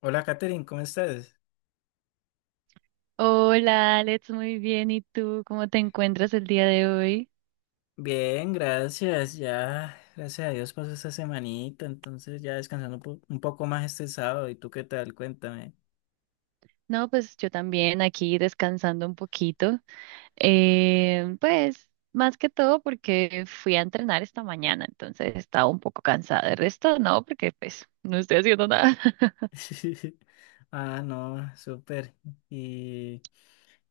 Hola, Katherine, ¿cómo estás? Hola Alex, muy bien. ¿Y tú cómo te encuentras el día de hoy? Bien, gracias. Ya, gracias a Dios pasó esta semanita, entonces ya descansando un poco más este sábado. ¿Y tú qué tal? Cuéntame. No, pues yo también aquí descansando un poquito. Pues más que todo porque fui a entrenar esta mañana, entonces estaba un poco cansada. El resto no, porque pues no estoy haciendo nada. Ah, no, súper. Y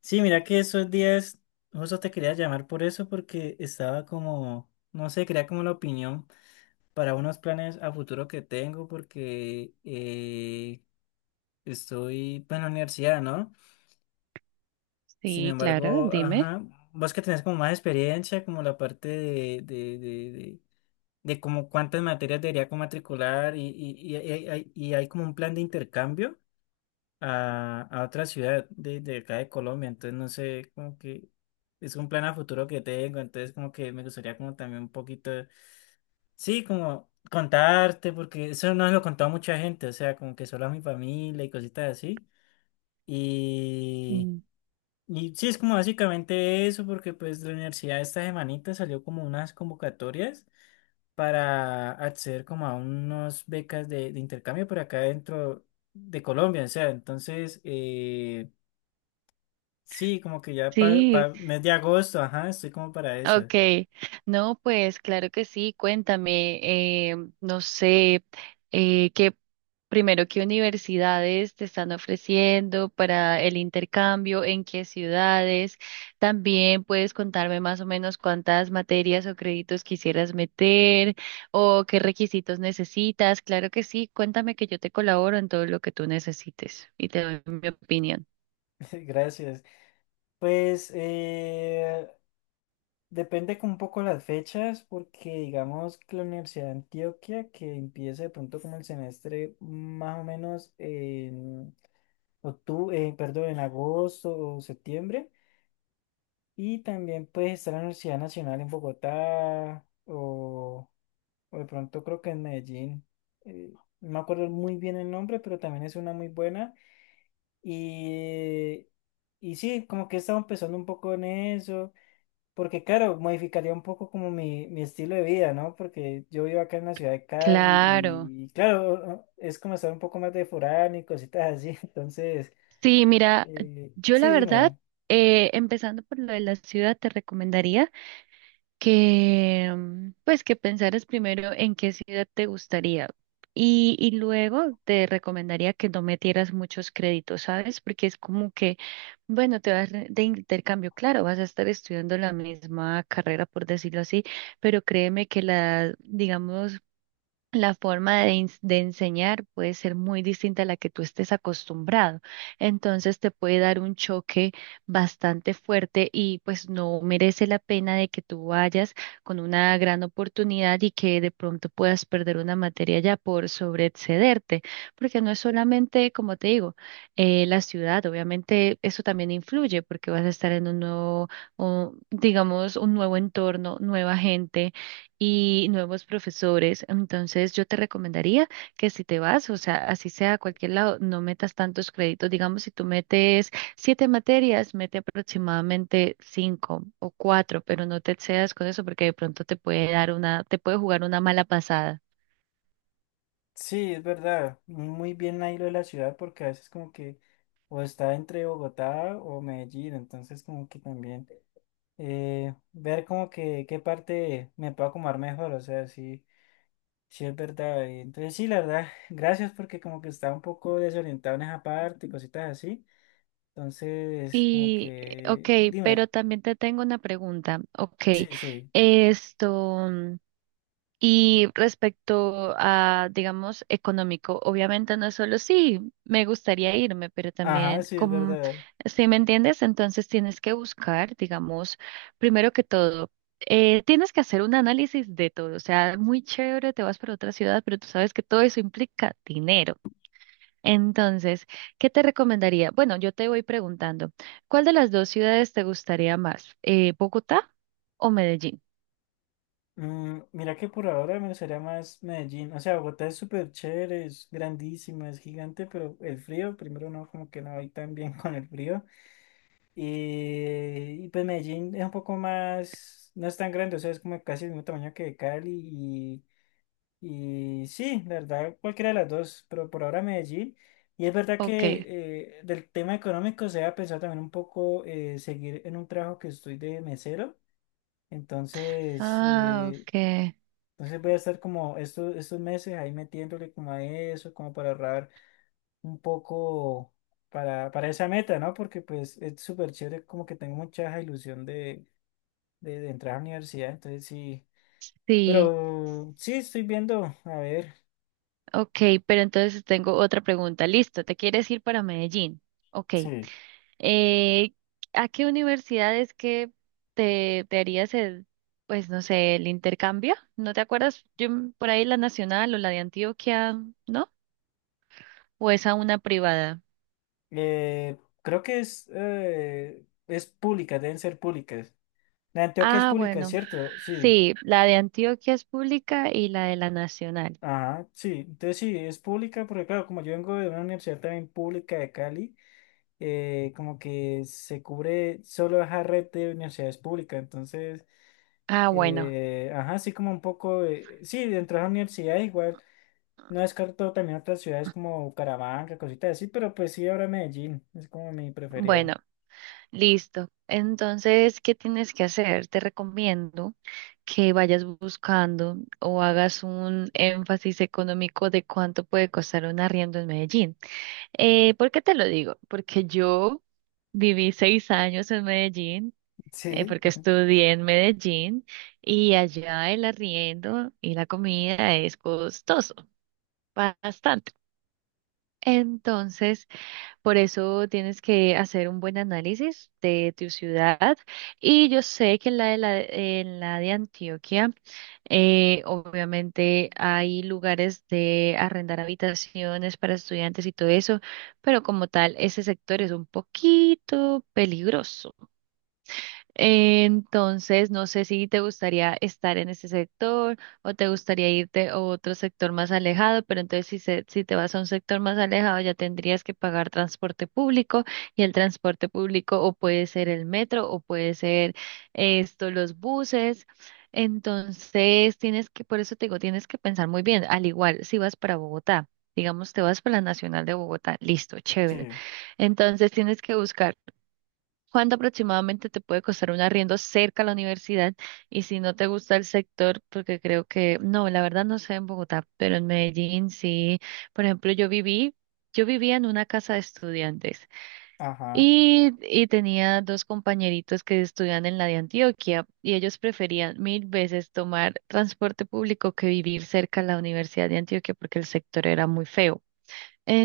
sí, mira que esos días, justo te quería llamar por eso, porque estaba como, no sé, quería como la opinión para unos planes a futuro que tengo, porque estoy pues, en la universidad, ¿no? Sin Sí, claro, embargo, dime. ajá, vos que tenés como más experiencia, como la parte de como cuántas materias debería como matricular y hay como un plan de intercambio a otra ciudad de acá de Colombia, entonces no sé, como que es un plan a futuro que tengo, entonces como que me gustaría como también un poquito, sí, como contarte, porque eso no lo he contado a mucha gente, o sea, como que solo a mi familia y cositas así. Mm. Y sí, es como básicamente eso, porque pues la universidad esta semanita salió como unas convocatorias para acceder como a unas becas de intercambio por acá dentro de Colombia, o sea, entonces, sí, como que ya Sí. para mes de agosto, ajá, estoy como para eso. Okay, no, pues claro que sí, cuéntame, no sé, eh, qué, primero, qué universidades te están ofreciendo para el intercambio, en qué ciudades, también puedes contarme más o menos cuántas materias o créditos quisieras meter o qué requisitos necesitas. Claro que sí, cuéntame, que yo te colaboro en todo lo que tú necesites y te doy mi opinión. Gracias. Pues depende con un poco las fechas, porque digamos que la Universidad de Antioquia, que empieza de pronto como el semestre más o menos octubre, perdón, en agosto o septiembre. Y también puedes estar en la Universidad Nacional en Bogotá o de pronto creo que en Medellín. eh, no me acuerdo muy bien el nombre, pero también es una muy buena. Y, y sí, como que he estado empezando un poco en eso, porque claro, modificaría un poco como mi estilo de vida, ¿no? Porque yo vivo acá en la ciudad de Cali Claro. Y claro, es como estar un poco más de foráneo y cositas así. Entonces, Sí, mira, yo la sí, verdad, dime. Empezando por lo de la ciudad, te recomendaría que, pues, que pensaras primero en qué ciudad te gustaría, y luego te recomendaría que no metieras muchos créditos, ¿sabes? Porque es como que, bueno, te vas de intercambio, claro, vas a estar estudiando la misma carrera, por decirlo así, pero créeme que la, digamos, la forma de, de enseñar puede ser muy distinta a la que tú estés acostumbrado. Entonces te puede dar un choque bastante fuerte y pues no merece la pena de que tú vayas con una gran oportunidad y que de pronto puedas perder una materia ya por sobreexcederte. Porque no es solamente, como te digo, la ciudad. Obviamente eso también influye porque vas a estar en un nuevo, o, digamos, un nuevo entorno, nueva gente y nuevos profesores. Entonces, yo te recomendaría que si te vas, o sea, así sea a cualquier lado, no metas tantos créditos. Digamos, si tú metes siete materias, mete aproximadamente cinco o cuatro, pero no te excedas con eso porque de pronto te puede dar una, te puede jugar una mala pasada. Sí, es verdad. Muy bien ahí lo de la ciudad porque a veces como que o está entre Bogotá o Medellín, entonces como que también ver como que qué parte me puedo acomodar mejor, o sea, sí, sí es verdad. Y entonces sí, la verdad, gracias porque como que estaba un poco desorientado en esa parte y cositas así. Entonces, como Y, ok, que, dime, pero también te tengo una pregunta. Ok, sí, sí, esto. Y respecto a, digamos, económico, obviamente no es solo sí, me gustaría irme, pero ajá, también, sí, es como, verdad. si me entiendes, entonces tienes que buscar, digamos, primero que todo, tienes que hacer un análisis de todo. O sea, muy chévere, te vas para otra ciudad, pero tú sabes que todo eso implica dinero. Entonces, ¿qué te recomendaría? Bueno, yo te voy preguntando, ¿cuál de las dos ciudades te gustaría más? ¿Bogotá o Medellín? Mm, mira que por ahora me gustaría más Medellín. O sea, Bogotá es súper chévere, es grandísima, es gigante, pero el frío, primero no, como que no voy tan bien con el frío. Y pues Medellín es un poco más, no es tan grande, o sea, es como casi el mismo tamaño que Cali. Y sí, la verdad, cualquiera de las dos, pero por ahora Medellín. Y es verdad Ok. que del tema económico se ha pensado también un poco seguir en un trabajo que estoy de mesero. Entonces, Ah, ok. entonces voy a estar como estos meses ahí metiéndole como a eso, como para ahorrar un poco para esa meta, ¿no? Porque pues es súper chévere, como que tengo mucha ilusión de entrar a la universidad, entonces sí. Sí, Pero sí, estoy viendo, a ver, ok, pero entonces tengo otra pregunta. Listo, ¿te quieres ir para Medellín? Ok. sí. Eh, ¿A qué universidad es que te harías el, pues no sé, el intercambio? ¿No te acuerdas? Yo por ahí la Nacional o la de Antioquia, ¿no? ¿O es a una privada? eh, Creo que es pública, deben ser públicas. La de Antioquia es Ah, pública, bueno, ¿cierto? Sí. sí, la de Antioquia es pública y la de la Nacional. Ajá, sí. Entonces sí, es pública, porque claro, como yo vengo de una universidad también pública de Cali. Como que se cubre solo esa red de universidades públicas. Entonces, Ah, bueno, ajá, sí como un poco, de- sí, dentro de esa universidad igual, no descarto también otras ciudades como Bucaramanga, cositas así, pero pues sí, ahora Medellín, es como mi preferida. bueno. Listo. Entonces, ¿qué tienes que hacer? Te recomiendo que vayas buscando o hagas un énfasis económico de cuánto puede costar un arriendo en Medellín. ¿Por qué te lo digo? Porque yo viví 6 años en Medellín, Sí, porque estudié en Medellín, y allá el arriendo y la comida es costoso, bastante. Entonces, por eso tienes que hacer un buen análisis de tu ciudad. Y yo sé que en la de, la, en la de Antioquia, obviamente hay lugares de arrendar habitaciones para estudiantes y todo eso, pero como tal, ese sector es un poquito peligroso. Entonces, no sé si te gustaría estar en ese sector o te gustaría irte a otro sector más alejado, pero entonces si te vas a un sector más alejado, ya tendrías que pagar transporte público, y el transporte público o puede ser el metro o puede ser los buses. Entonces, tienes que, por eso te digo, tienes que pensar muy bien, al igual si vas para Bogotá. Digamos, te vas para la Nacional de Bogotá, listo, chévere. sí. Entonces tienes que buscar cuánto aproximadamente te puede costar un arriendo cerca a la universidad, y si no te gusta el sector, porque creo que, no, la verdad no sé en Bogotá, pero en Medellín sí. Por ejemplo, yo vivía en una casa de estudiantes, Ajá, y tenía dos compañeritos que estudian en la de Antioquia y ellos preferían mil veces tomar transporte público que vivir cerca a la Universidad de Antioquia porque el sector era muy feo.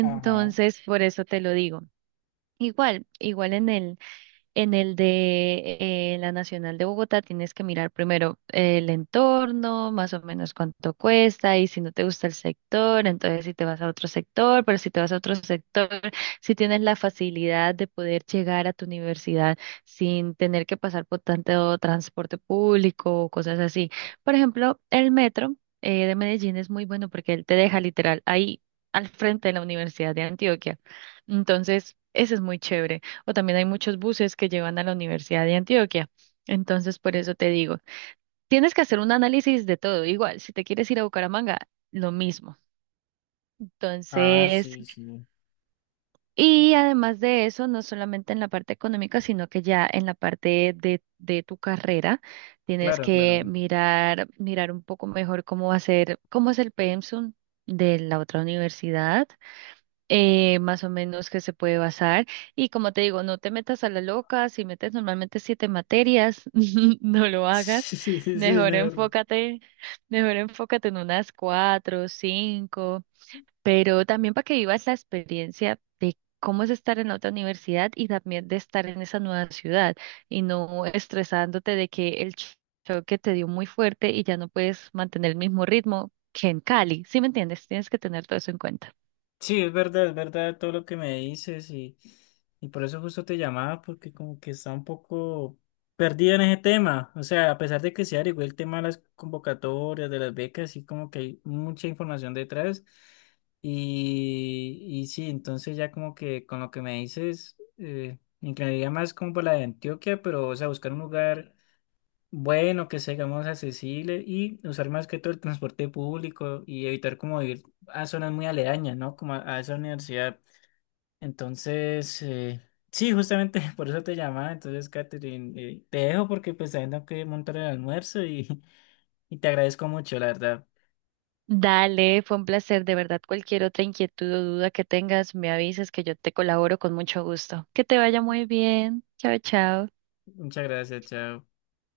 ajá. por eso te lo digo. Igual, igual en él. En el de la Nacional de Bogotá tienes que mirar primero el entorno, más o menos cuánto cuesta, y si no te gusta el sector, entonces si te vas a otro sector, pero si te vas a otro sector, si tienes la facilidad de poder llegar a tu universidad sin tener que pasar por tanto transporte público o cosas así. Por ejemplo, el metro de Medellín es muy bueno porque él te deja literal ahí al frente de la Universidad de Antioquia. Entonces, eso es muy chévere, o también hay muchos buses que llevan a la Universidad de Antioquia. Entonces, por eso te digo, tienes que hacer un análisis de todo. Igual, si te quieres ir a Bucaramanga, lo mismo. Ah, Entonces, sí, sí. y además de eso, no solamente en la parte económica, sino que ya en la parte de tu carrera, tienes Claro, que claro. mirar, mirar un poco mejor cómo va a ser, cómo es el pensum de la otra universidad, más o menos que se puede basar. Y como te digo, no te metas a la loca, si metes normalmente siete materias, no lo hagas. Sí, sí, es Mejor mejor. enfócate, mejor enfócate en unas cuatro, cinco, pero también para que vivas la experiencia de cómo es estar en otra universidad y también de estar en esa nueva ciudad, y no estresándote de que el choque te dio muy fuerte y ya no puedes mantener el mismo ritmo que en Cali, ¿sí me entiendes? Tienes que tener todo eso en cuenta. Sí, es verdad todo lo que me dices y por eso justo te llamaba porque como que está un poco perdido en ese tema. O sea, a pesar de que se averiguó el tema de las convocatorias, de las becas, sí como que hay mucha información detrás. Y sí, entonces ya como que con lo que me dices, me inclinaría más como por la de Antioquia, pero o sea, buscar un lugar bueno, que seamos accesibles y usar más que todo el transporte público y evitar como ir a zonas muy aledañas, ¿no? Como a esa universidad. Entonces, sí, justamente por eso te llamaba. Entonces, Catherine, te dejo porque pues también tengo que montar el almuerzo y, y te agradezco mucho, la verdad. Dale, fue un placer, de verdad. Cualquier otra inquietud o duda que tengas, me avisas que yo te colaboro con mucho gusto. Que te vaya muy bien. Chao, chao. Muchas gracias, chao.